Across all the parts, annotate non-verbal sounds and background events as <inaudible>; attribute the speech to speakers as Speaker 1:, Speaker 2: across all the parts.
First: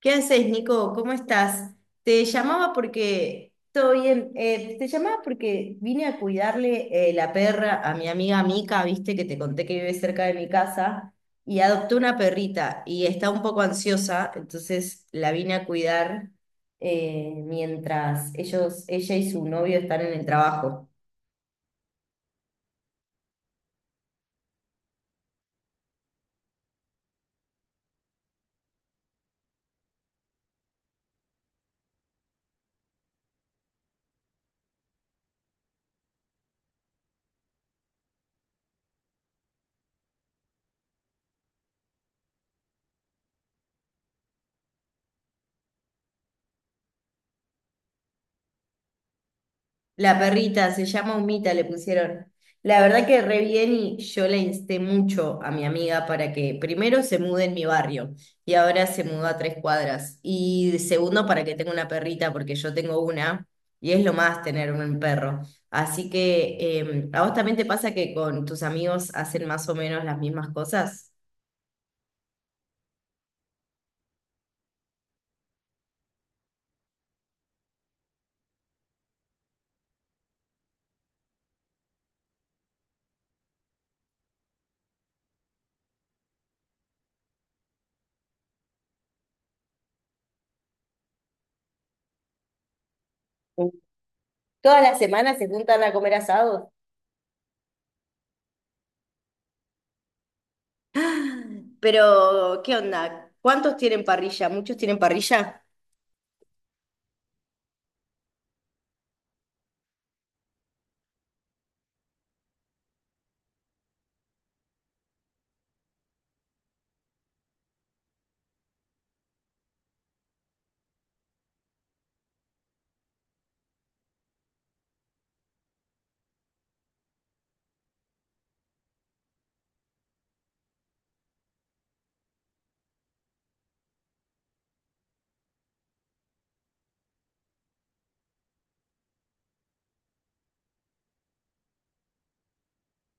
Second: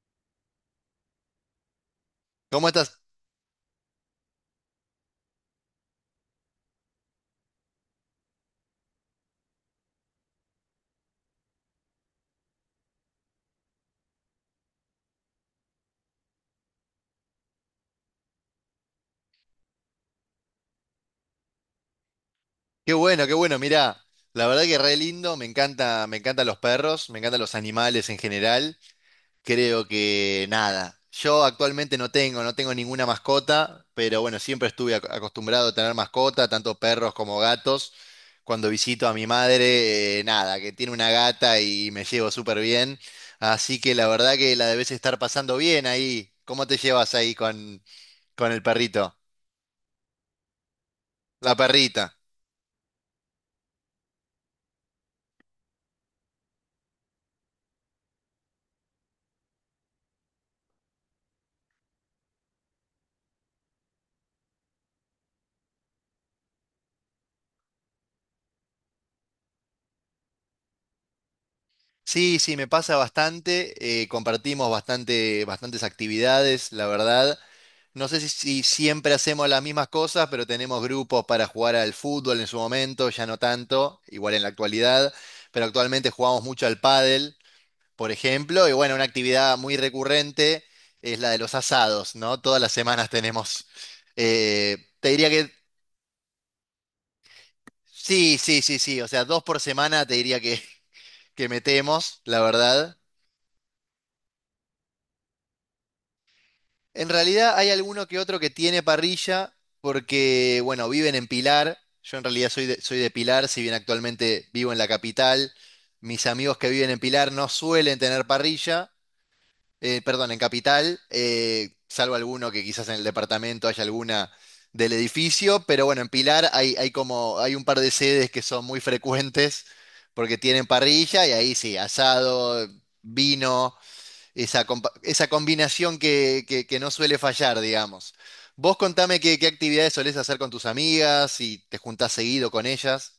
Speaker 1: ¿Qué haces, Nico? ¿Cómo estás? Te
Speaker 2: ¿Cómo
Speaker 1: llamaba
Speaker 2: estás?
Speaker 1: porque, todo bien, te llamaba porque vine a cuidarle la perra a mi amiga Mica, viste que te conté que vive cerca de mi casa, y adoptó una perrita y está un poco ansiosa, entonces la vine a cuidar mientras ellos, ella y su novio están en el trabajo.
Speaker 2: Qué bueno, qué bueno. Mirá, la verdad que re lindo. Me encanta, me encantan los perros, me encantan los animales en general. Creo que nada. Yo actualmente no tengo ninguna mascota, pero bueno, siempre estuve acostumbrado a tener mascota, tanto perros como gatos. Cuando visito a mi madre, nada, que tiene una gata y me llevo súper bien. Así que la verdad que la debes estar pasando bien ahí. ¿Cómo te llevas ahí con el perrito?
Speaker 1: La perrita se llama Humita,
Speaker 2: La
Speaker 1: le
Speaker 2: perrita.
Speaker 1: pusieron. La verdad que re bien y yo la insté mucho a mi amiga para que primero se mude en mi barrio y ahora se mudó a tres cuadras. Y segundo, para que tenga una perrita, porque yo tengo una y es lo más tener un perro. Así que, ¿a vos también te pasa que con tus amigos hacen más o menos las mismas cosas?
Speaker 2: Sí, sí, me pasa bastante. Compartimos bastante, bastantes actividades, la verdad. No sé si siempre hacemos las mismas cosas, pero tenemos grupos para jugar al fútbol en su momento, ya no tanto, igual en la actualidad. Pero actualmente jugamos mucho al pádel, por ejemplo. Y bueno, una actividad muy recurrente es la de los asados, ¿no? Todas las semanas tenemos.
Speaker 1: Todas las
Speaker 2: Te diría
Speaker 1: semanas se
Speaker 2: que
Speaker 1: juntan a comer asados.
Speaker 2: sí, sí, sí, sí. O sea, dos por semana te diría que
Speaker 1: <gasps>
Speaker 2: metemos, la
Speaker 1: Pero, ¿qué
Speaker 2: verdad.
Speaker 1: onda? ¿Cuántos tienen parrilla? ¿Muchos tienen parrilla?
Speaker 2: En realidad hay alguno que otro que tiene parrilla porque, bueno, viven en Pilar. Yo en realidad soy de Pilar, si bien actualmente vivo en la capital. Mis amigos que viven en Pilar no suelen tener parrilla, perdón, en capital, salvo alguno que quizás en el departamento haya alguna del edificio, pero bueno, en Pilar hay como, hay un par de sedes que son muy frecuentes porque tienen parrilla y ahí sí, asado, vino esa, esa combinación que no suele fallar, digamos. Vos contame qué actividades solés hacer con tus amigas, si te juntás seguido con ellas.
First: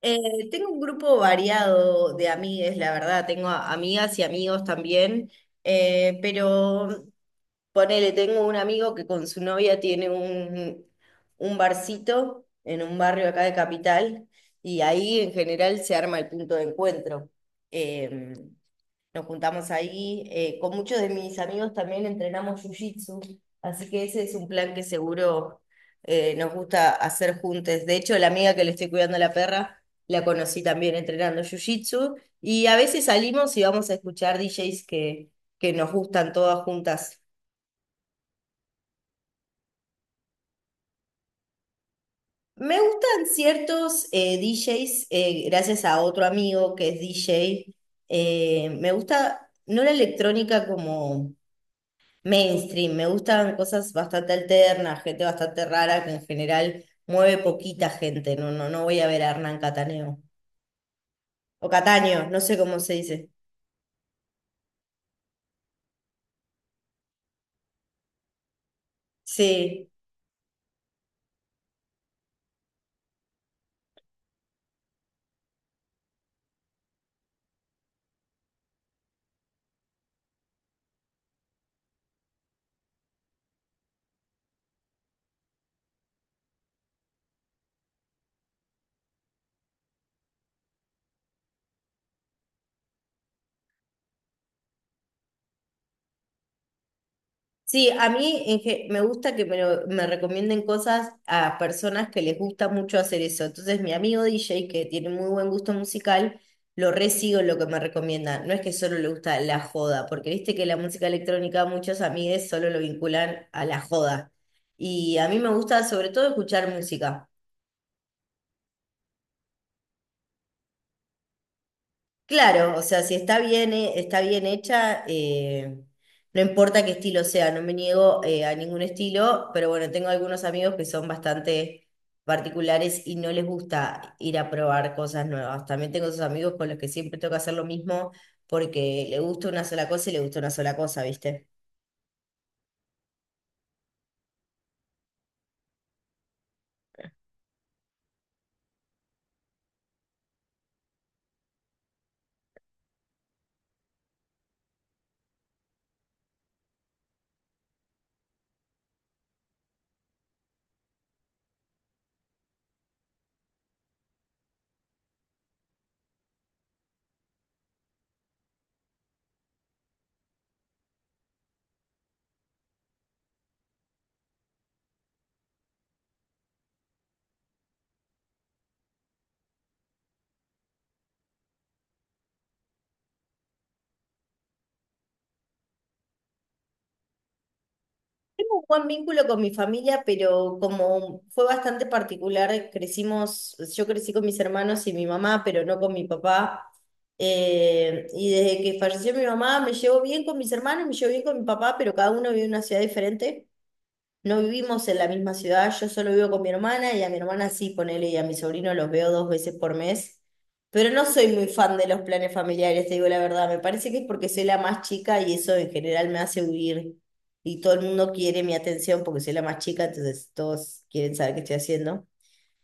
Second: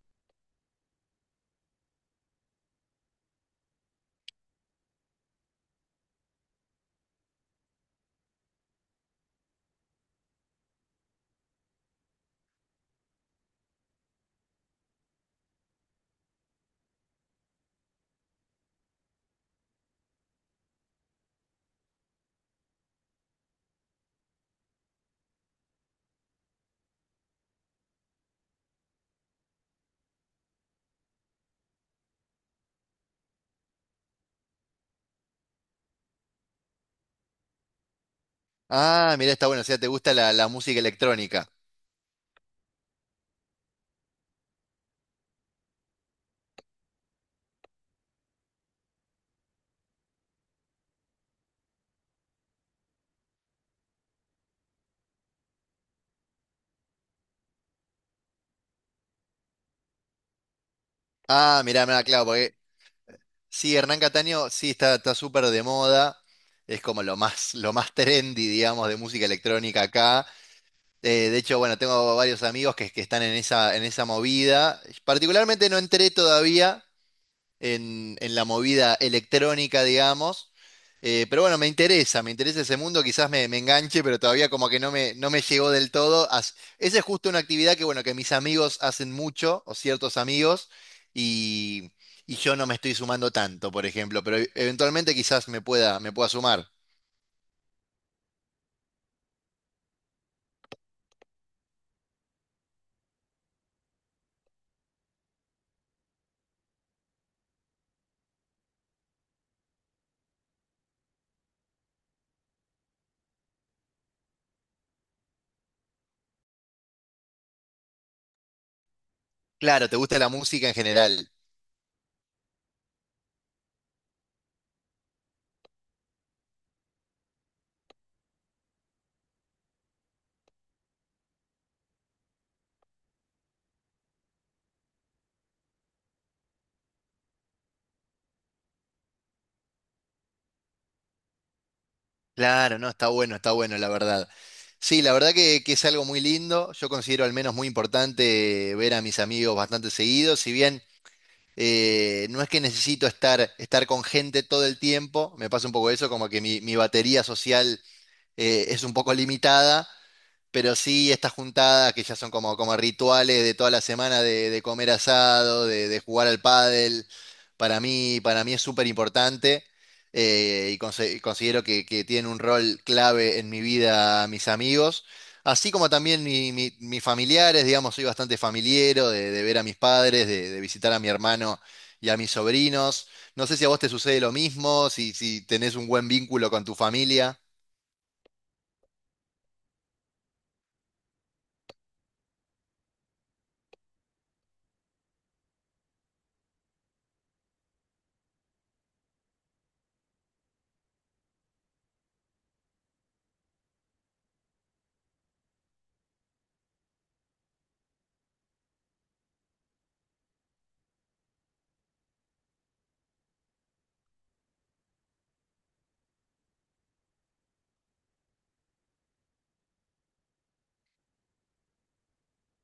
Speaker 1: Eh, tengo un grupo variado de amigues, la verdad, tengo amigas y amigos también, pero ponele, tengo un amigo que con su novia tiene un barcito en un barrio acá de Capital y ahí en general se arma el punto de encuentro. Em, nos juntamos ahí. Con muchos de mis amigos también entrenamos jiu-jitsu, así que ese es un plan que seguro nos gusta hacer juntos. De hecho, la amiga que le estoy cuidando a la perra, la conocí también entrenando jiu-jitsu. Y a veces salimos y vamos a escuchar DJs que nos gustan todas juntas.
Speaker 2: Ah, mirá, está bueno, o sea, te gusta la música electrónica.
Speaker 1: Me gustan ciertos DJs, gracias a otro amigo que es DJ. Me gusta, no la electrónica como mainstream. Me gustan cosas bastante alternas, gente bastante rara que en general mueve poquita gente. No voy a ver a Hernán Cataneo.
Speaker 2: Ah,
Speaker 1: O
Speaker 2: mirá, mirá,
Speaker 1: Cataño,
Speaker 2: claro,
Speaker 1: no sé
Speaker 2: porque
Speaker 1: cómo se dice.
Speaker 2: sí, Hernán Cataño sí está, está súper de moda. Es como lo más trendy, digamos, de música electrónica
Speaker 1: Sí.
Speaker 2: acá. De hecho, bueno, tengo varios amigos que están en en esa movida. Particularmente no entré todavía. En en, la movida electrónica, digamos. Pero bueno, me interesa ese mundo, quizás me enganche, pero todavía como que no me llegó del todo. Esa es justo una actividad que, bueno, que mis amigos hacen mucho, o ciertos amigos, y, y yo no me estoy sumando tanto, por ejemplo, pero eventualmente quizás me pueda sumar.
Speaker 1: Sí, a mí en me gusta que me, me recomienden cosas a personas que les gusta mucho hacer eso. Entonces, mi amigo DJ, que tiene muy buen gusto musical, lo re sigo en lo que me recomienda. No es que solo le gusta la joda, porque viste que la música electrónica muchos amigues solo lo vinculan a la joda. Y a mí me gusta sobre todo escuchar música.
Speaker 2: Claro, ¿te gusta la música en general?
Speaker 1: Claro, o sea, si está bien, está bien hecha, no importa qué estilo sea, no me niego a ningún estilo, pero bueno, tengo algunos amigos que son bastante particulares y no les gusta ir a probar cosas nuevas. También tengo esos amigos con los que siempre tengo que hacer lo mismo porque le gusta una sola cosa y le gusta una sola cosa, ¿viste?
Speaker 2: Claro, no, está bueno, la verdad. Sí, la verdad que es algo muy lindo. Yo considero al menos muy importante ver a mis amigos bastante seguido, si bien... No es que necesito estar con gente todo el tiempo, me pasa un poco eso, como que mi batería social es un poco limitada, pero sí, estas juntadas que ya son como, como rituales de toda la semana de comer asado, de jugar al pádel, para mí es súper importante y considero que tienen un rol clave en mi vida mis amigos, así como también mis familiares, digamos, soy bastante familiero de ver a mis padres, de visitar a mi hermano y a mis sobrinos. No sé si a vos te sucede lo mismo, si tenés un buen vínculo con tu familia.
Speaker 1: Tengo un buen vínculo con mi familia, pero como fue bastante particular, crecimos, yo crecí con mis hermanos y mi mamá, pero no con mi papá. Y desde que falleció mi mamá me llevo bien con mis hermanos, me llevo bien con mi papá, pero cada uno vive en una ciudad diferente. No vivimos en la misma ciudad, yo solo vivo con mi hermana y a mi hermana sí, ponele, y a mi sobrino los veo dos veces por mes. Pero no soy muy fan de los planes familiares, te digo la verdad. Me parece que es porque soy la más chica y eso en general me hace huir. Y todo el mundo quiere mi atención porque soy la más chica, entonces todos quieren saber qué estoy haciendo.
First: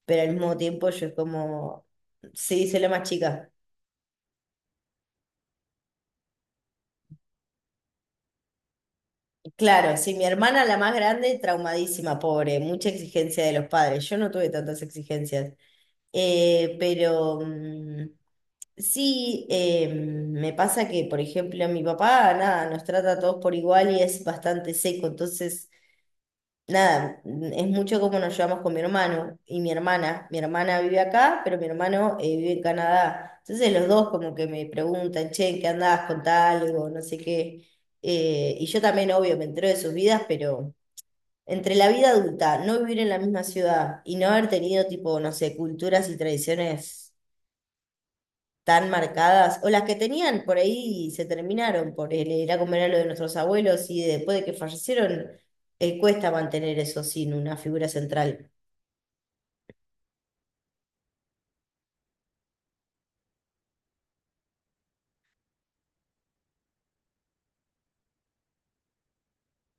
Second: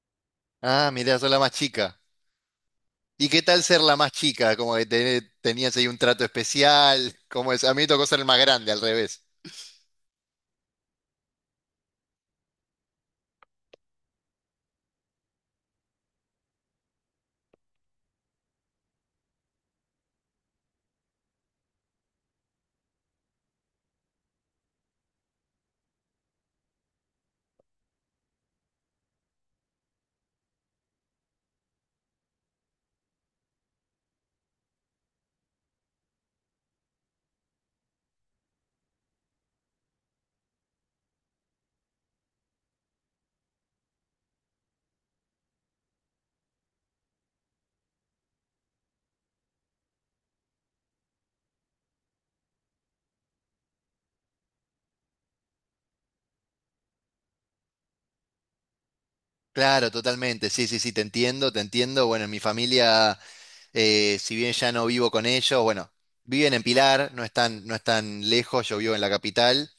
Speaker 1: Pero al mismo tiempo
Speaker 2: Ah,
Speaker 1: yo es
Speaker 2: mirá, sos la más
Speaker 1: como,
Speaker 2: chica.
Speaker 1: sí, soy la más
Speaker 2: ¿Y qué
Speaker 1: chica.
Speaker 2: tal ser la más chica? Como que tenías ahí un trato especial. ¿Cómo es? A mí me tocó ser el más grande, al revés.
Speaker 1: Claro, sí, mi hermana la más grande, traumadísima, pobre, mucha exigencia de los padres. Yo no tuve tantas exigencias. Eh, pero mm, sí, me pasa que, por ejemplo, mi papá, nada, nos trata a todos por igual y es bastante seco. Entonces, nada, es mucho como nos llevamos con mi hermano y mi hermana. Mi hermana vive acá, pero mi hermano vive en Canadá. Entonces, los dos como que me preguntan, che, ¿en ¿qué andás? Contá algo, no sé qué. Y yo también, obvio, me entero de sus vidas, pero entre la vida adulta, no vivir en la misma ciudad y no haber tenido, tipo, no sé, culturas y tradiciones tan marcadas, o las que tenían por ahí y se terminaron por el ir a comer a lo de nuestros abuelos y después de que fallecieron, cuesta mantener eso sin una figura central.
Speaker 2: Claro, totalmente. Sí, sí, sí, te entiendo, te entiendo. Bueno, en mi familia, si bien ya no vivo con ellos, bueno, viven en Pilar, no están, no están lejos, yo vivo en la capital.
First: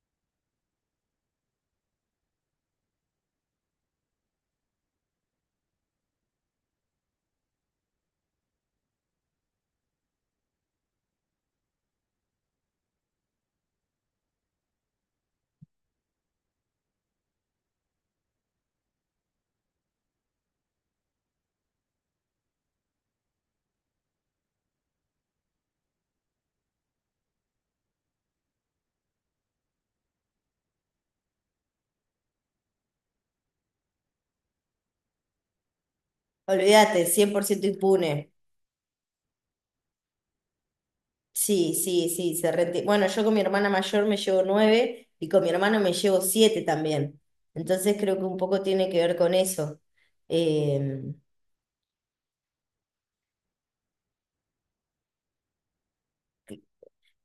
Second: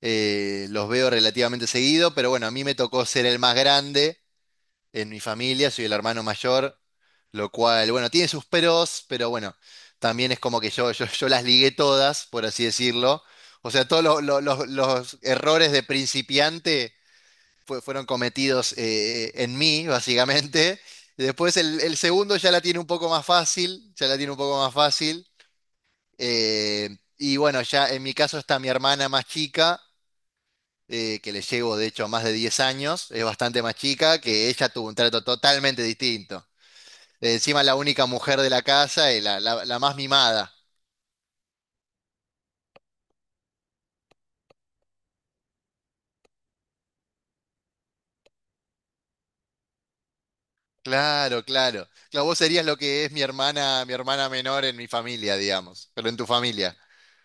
Speaker 2: Los veo relativamente seguido, pero bueno, a mí me tocó ser el más grande. En mi familia, soy el hermano mayor, lo cual, bueno, tiene sus peros, pero bueno, también es como que yo las ligué todas, por así decirlo. O sea, todos los errores de principiante fueron cometidos en mí, básicamente. Después el segundo ya la tiene un poco más fácil, ya la tiene un poco más fácil. Eh, y bueno, ya en mi caso está mi hermana más chica que le llevo de hecho más de 10 años, es bastante más chica, que ella tuvo un trato totalmente distinto.
Speaker 1: Olvídate, cien por
Speaker 2: Encima
Speaker 1: ciento
Speaker 2: la única
Speaker 1: impune.
Speaker 2: mujer de la casa y la más mimada.
Speaker 1: Sí, sí, sí, bueno, yo con mi hermana mayor me llevo nueve y con mi hermano me llevo siete también. Entonces creo que un poco tiene que ver con eso. Em,
Speaker 2: Claro, claro. Claro, vos serías lo que es mi hermana menor en mi familia, digamos, pero en tu familia.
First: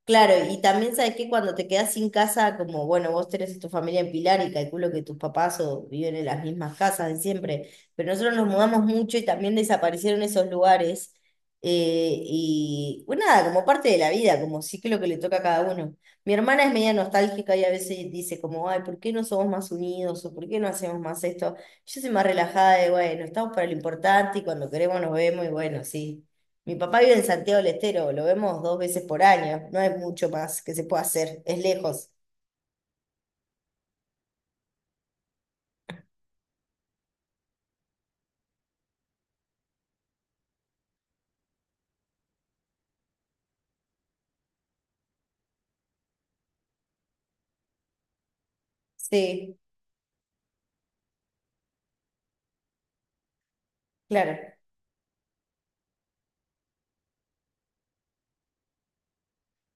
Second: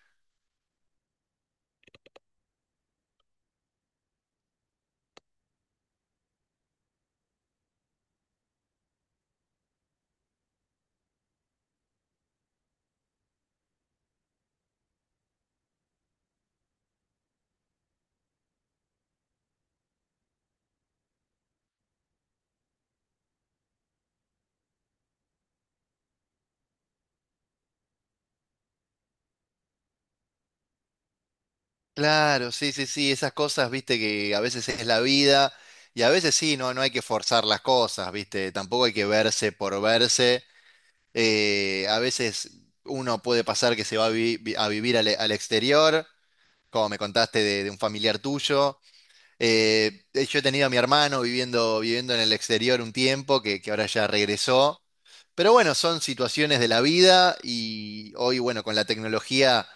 Speaker 1: Claro, y también sabes que cuando te quedas sin casa, como bueno, vos tenés a tu familia en Pilar y calculo que tus papás o viven en las mismas casas de siempre, pero nosotros nos mudamos mucho y también desaparecieron esos lugares. Y bueno, nada, como parte de la vida, como ciclo que le toca a cada uno. Mi hermana es media nostálgica y a veces dice como, ay, ¿por qué no somos más unidos? ¿O por qué no hacemos más esto? Yo soy más relajada de, bueno, estamos para lo importante y cuando queremos nos vemos y bueno, sí. Mi papá vive en Santiago del Estero, lo vemos dos veces por año, no hay mucho más que se pueda hacer, es lejos.
Speaker 2: Claro, sí, sí, sí, esas cosas, viste, que a veces es la vida y a veces sí, no, no hay que forzar las cosas, viste, tampoco hay que verse por verse. A veces uno puede pasar que se va a, a vivir al, al exterior, como me contaste de un familiar tuyo.
Speaker 1: Sí,
Speaker 2: Yo he tenido a mi hermano viviendo, viviendo en el exterior un tiempo, que ahora ya
Speaker 1: claro.
Speaker 2: regresó. Pero bueno, son situaciones de la vida y hoy, bueno, con la tecnología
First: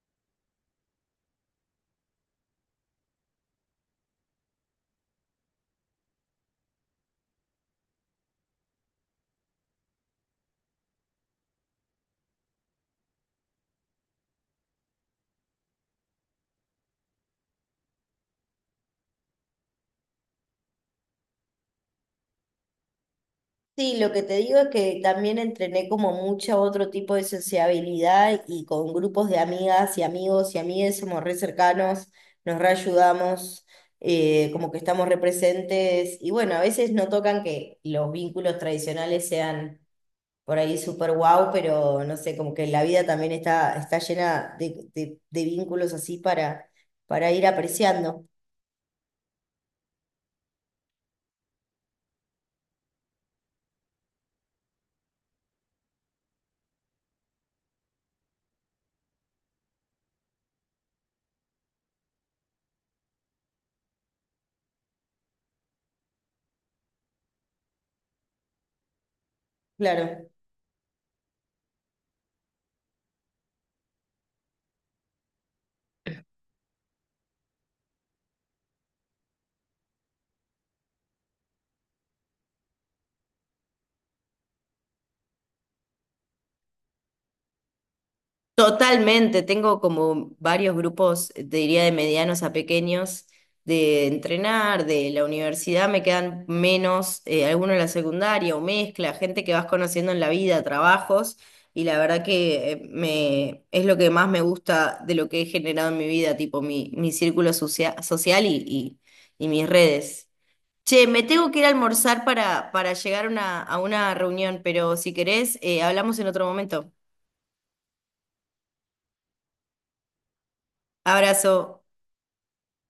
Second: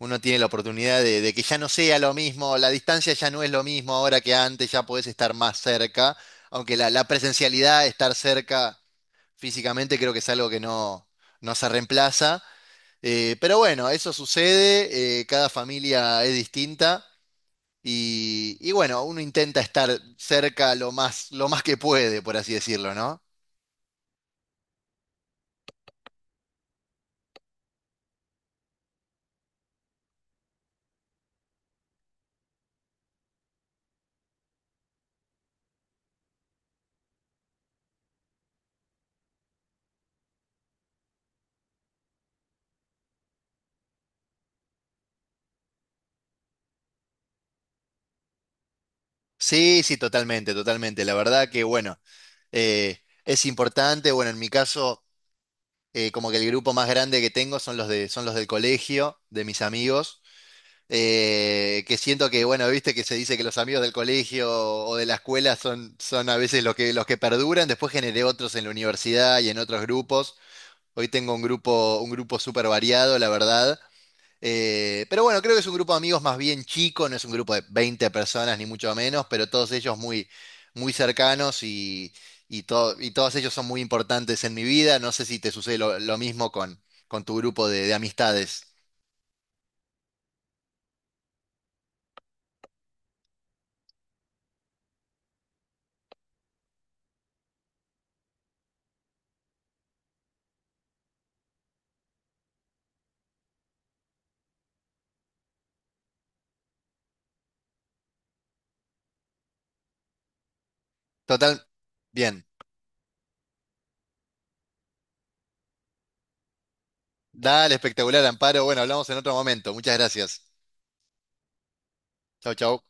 Speaker 2: uno tiene la oportunidad de que ya no sea lo mismo, la distancia ya no es lo mismo ahora que antes, ya podés estar más cerca, aunque la presencialidad, estar cerca físicamente, creo que es algo que no, no se reemplaza. Pero bueno, eso sucede, cada familia es distinta. Y bueno, uno intenta estar cerca lo más que puede, por así decirlo, ¿no?
Speaker 1: Sí, lo que te digo es que también entrené como mucha otro tipo de sociabilidad y con grupos de amigas y amigos y amigues somos re cercanos, nos reayudamos, como que estamos re presentes y bueno, a veces no tocan que los vínculos tradicionales sean por ahí súper guau, pero no sé, como que la vida también está, está llena de, de vínculos así para ir apreciando.
Speaker 2: Sí, sí, totalmente, totalmente. La verdad que, bueno, eh, es importante. Bueno, en mi caso, como que el grupo más grande que tengo son son los del colegio, de mis amigos, que siento que, bueno, viste que se dice que los amigos del colegio o de la escuela son, son a veces los que perduran. Después generé otros en la universidad y en otros
Speaker 1: Claro.
Speaker 2: grupos. Hoy tengo un grupo súper variado, la verdad. Pero bueno, creo que es un grupo de amigos más bien chico, no es un grupo de 20 personas ni mucho menos, pero todos ellos muy, muy cercanos y, y todos ellos son muy importantes en mi vida. No sé si te sucede lo mismo con tu grupo de amistades.
Speaker 1: Totalmente, tengo como varios grupos, te diría de medianos a pequeños, de entrenar, de la universidad me quedan menos, algunos de la secundaria o mezcla, gente que vas conociendo en la vida, trabajos, y la verdad que es lo que más me gusta de lo que he generado en mi vida, tipo mi círculo social y mis redes. Che, me tengo que
Speaker 2: Total,
Speaker 1: ir a almorzar
Speaker 2: bien.
Speaker 1: para llegar a a una reunión, pero si querés, hablamos en otro momento.
Speaker 2: Dale, espectacular, Amparo. Bueno, hablamos en otro momento. Muchas gracias.
Speaker 1: Abrazo.
Speaker 2: Chau, chau.